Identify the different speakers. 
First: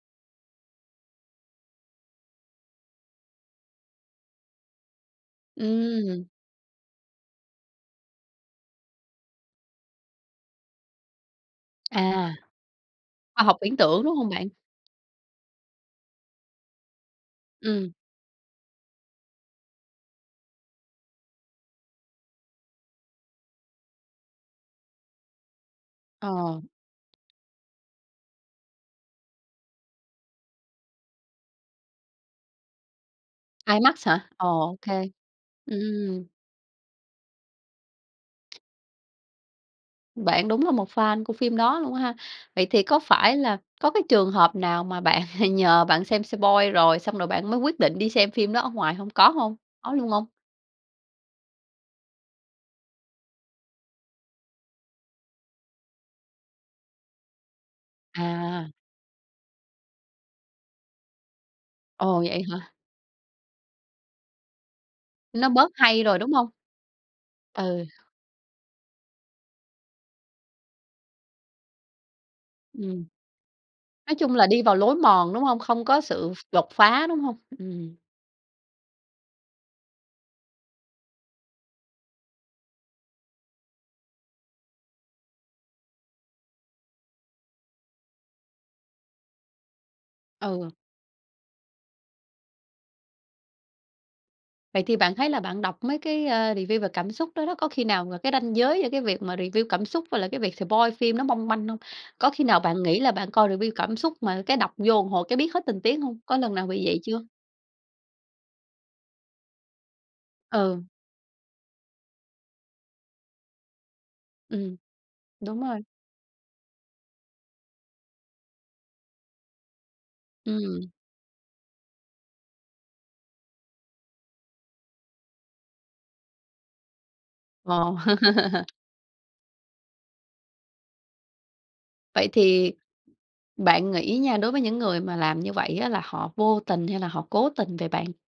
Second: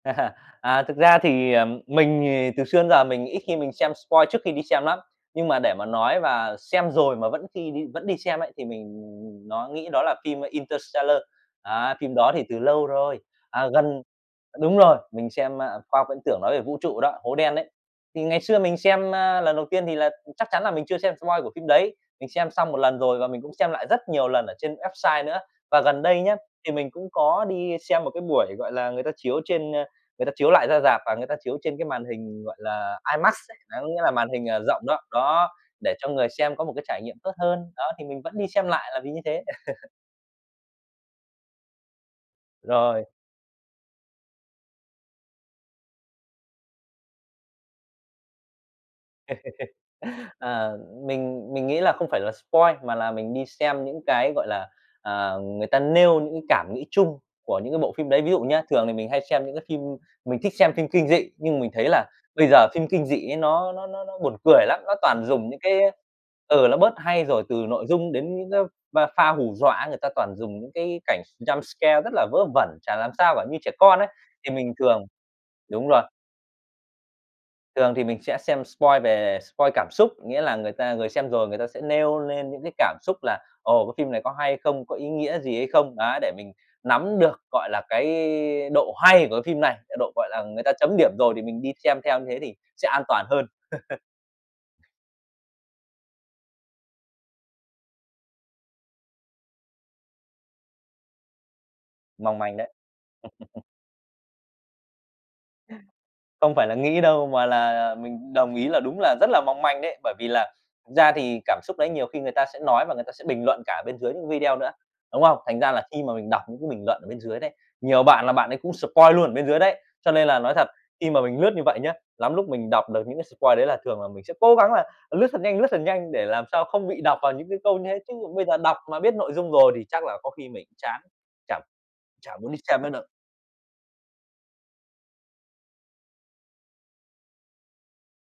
Speaker 1: À, thực ra thì, ờ, mình thì từ xưa đến giờ mình ít khi mình xem spoil trước khi đi xem lắm, nhưng mà để mà nói
Speaker 2: Ừm.
Speaker 1: mà xem rồi mà vẫn khi đi vẫn đi xem ấy, thì mình, ừm, ừm, nó nghĩ đó là phim "Interstellar." Đấy, phim đó
Speaker 2: À.
Speaker 1: thì từ lâu rồi,
Speaker 2: Khoa học
Speaker 1: à,
Speaker 2: viễn
Speaker 1: gần
Speaker 2: tưởng, đúng hông bạn?
Speaker 1: đúng rồi, mình xem, a, khoa học viễn tưởng nói về vũ trụ đó, hố đen ấy.
Speaker 2: Ừm.
Speaker 1: Thì ngày xưa mình xem, a, lần đầu tiên thì là chắc chắn là mình chưa xem spoil của phim đấy, mình xem xong một lần rồi và mình cũng xem lại rất nhiều lần ở trên website nữa. Và gần đây nhá,
Speaker 2: Ờ.
Speaker 1: thì mình cũng có đi xem một cái buổi, gọi là, người ta chiếu trên, a, người ta chiếu lại ra rạp và người ta chiếu trên cái màn hình, gọi là, IMAX ấy. Đấy, có nghĩa
Speaker 2: IMAX
Speaker 1: là
Speaker 2: hả?
Speaker 1: màn
Speaker 2: Ồ,
Speaker 1: hình, ờ,
Speaker 2: ô
Speaker 1: rộng đó.
Speaker 2: kê.
Speaker 1: Đó, để cho
Speaker 2: Ừm.
Speaker 1: người xem có một cái trải nghiệm tốt hơn. Đó, thì mình vẫn đi xem lại là vì như thế.
Speaker 2: Bạn đúng là một fan của phim đó luôn á ha. Vậy thì có
Speaker 1: Rồi.
Speaker 2: phải là có cái trường hợp nào mà bạn nhờ bạn xem spoil rồi, xong rồi bạn mới quyết định đi xem phim đó ở ngoài hông? Có hông? Có luôn hông?
Speaker 1: À, mình mình nghĩ là không phải là spoil mà là mình đi xem những cái, gọi là, à, người ta nêu những cái cảm nghĩ chung của những cái bộ phim đấy. Ví dụ nhá,
Speaker 2: À.
Speaker 1: thường thì mình hay xem những cái phim mình thích xem phim kinh dị, nhưng mình thấy là
Speaker 2: Ồ, vậy
Speaker 1: bây giờ
Speaker 2: hả?
Speaker 1: phim kinh dị ấy nó nó nó nó buồn cười lắm. Nó toàn
Speaker 2: Nó
Speaker 1: dùng những
Speaker 2: bớt
Speaker 1: cái, a
Speaker 2: hay rồi, đúng hông?
Speaker 1: ừ, nó bớt hay rồi, từ
Speaker 2: Ừ.
Speaker 1: nội dung đến những cái p pha hù dọa ấy, người ta toàn dùng những cái cảnh jumpscare rất là vớ vẩn, chả
Speaker 2: Ừm.
Speaker 1: làm sao cả, như trẻ con ấy,
Speaker 2: Nói chung là
Speaker 1: thì
Speaker 2: đi
Speaker 1: mình
Speaker 2: vào lối
Speaker 1: thường
Speaker 2: mòn, đúng hông? Không
Speaker 1: đúng
Speaker 2: có
Speaker 1: rồi.
Speaker 2: sự đột phá, đúng hông?
Speaker 1: Thường
Speaker 2: Ừm.
Speaker 1: thì mình sẽ xem spoil về spoil cảm xúc, nghĩa là người ta người xem rồi người ta sẽ nêu nên những cái cảm xúc là, ồ, "Cái phim này có hay không? Có ý nghĩa gì hay không?" Đấy, để mình nắm được, gọi là, cái độ hay của cái phim này, cái độ, gọi là, người
Speaker 2: Ừ.
Speaker 1: ta chấm điểm rồi thì mình đi xem theo như thế thì sẽ an toàn hơn.
Speaker 2: Vậy thì bạn thấy là bạn đọc mấy cái, a, review về cảm xúc đó đó, có khi nào mà cái ranh giới giữa cái việc mà review cảm xúc với lại cái việc spoil phim nó mong manh hông? Có
Speaker 1: Mong
Speaker 2: khi
Speaker 1: manh
Speaker 2: nào
Speaker 1: đấy.
Speaker 2: bạn nghĩ là bạn coi review cảm xúc mà cái đọc vô một hồi cái biết hết tình tiết hông? Có lần
Speaker 1: Không
Speaker 2: nào
Speaker 1: phải là
Speaker 2: bị vậy
Speaker 1: nghĩ
Speaker 2: chưa?
Speaker 1: đâu mà là, à, mình đồng ý là đúng là rất là mong manh đấy, bởi vì là
Speaker 2: Ừ.
Speaker 1: thực ra thì cảm xúc đấy nhiều khi người ta sẽ nói và người ta sẽ bình luận cả ở bên dưới những cái video nữa.
Speaker 2: Ừm.
Speaker 1: Đúng không? Thành
Speaker 2: Đúng
Speaker 1: ra
Speaker 2: rồi.
Speaker 1: là khi mà mình đọc những cái bình luận ở bên dưới đấy, nhiều bạn là bạn ấy cũng spoil luôn ở bên dưới đấy. Cho nên là nói thật,
Speaker 2: Ừm.
Speaker 1: khi mà mình lướt như vậy nhá, lắm lúc mình đọc được những cái spoil đấy là thường là mình sẽ cố gắng là lướt thật nhanh, lướt thật nhanh để làm sao không bị đọc vào những cái câu như
Speaker 2: Ồ!
Speaker 1: thế. Chứ ví dụ bây giờ đọc mà biết nội dung rồi thì chắc là có khi mình chán, chả
Speaker 2: Vậy
Speaker 1: chả muốn đi
Speaker 2: thì
Speaker 1: xem nữa đâu.
Speaker 2: bạn nghĩ nha, đối với những người mà làm như vậy á là họ vô tình, hay là họ cố tình vậy bạn?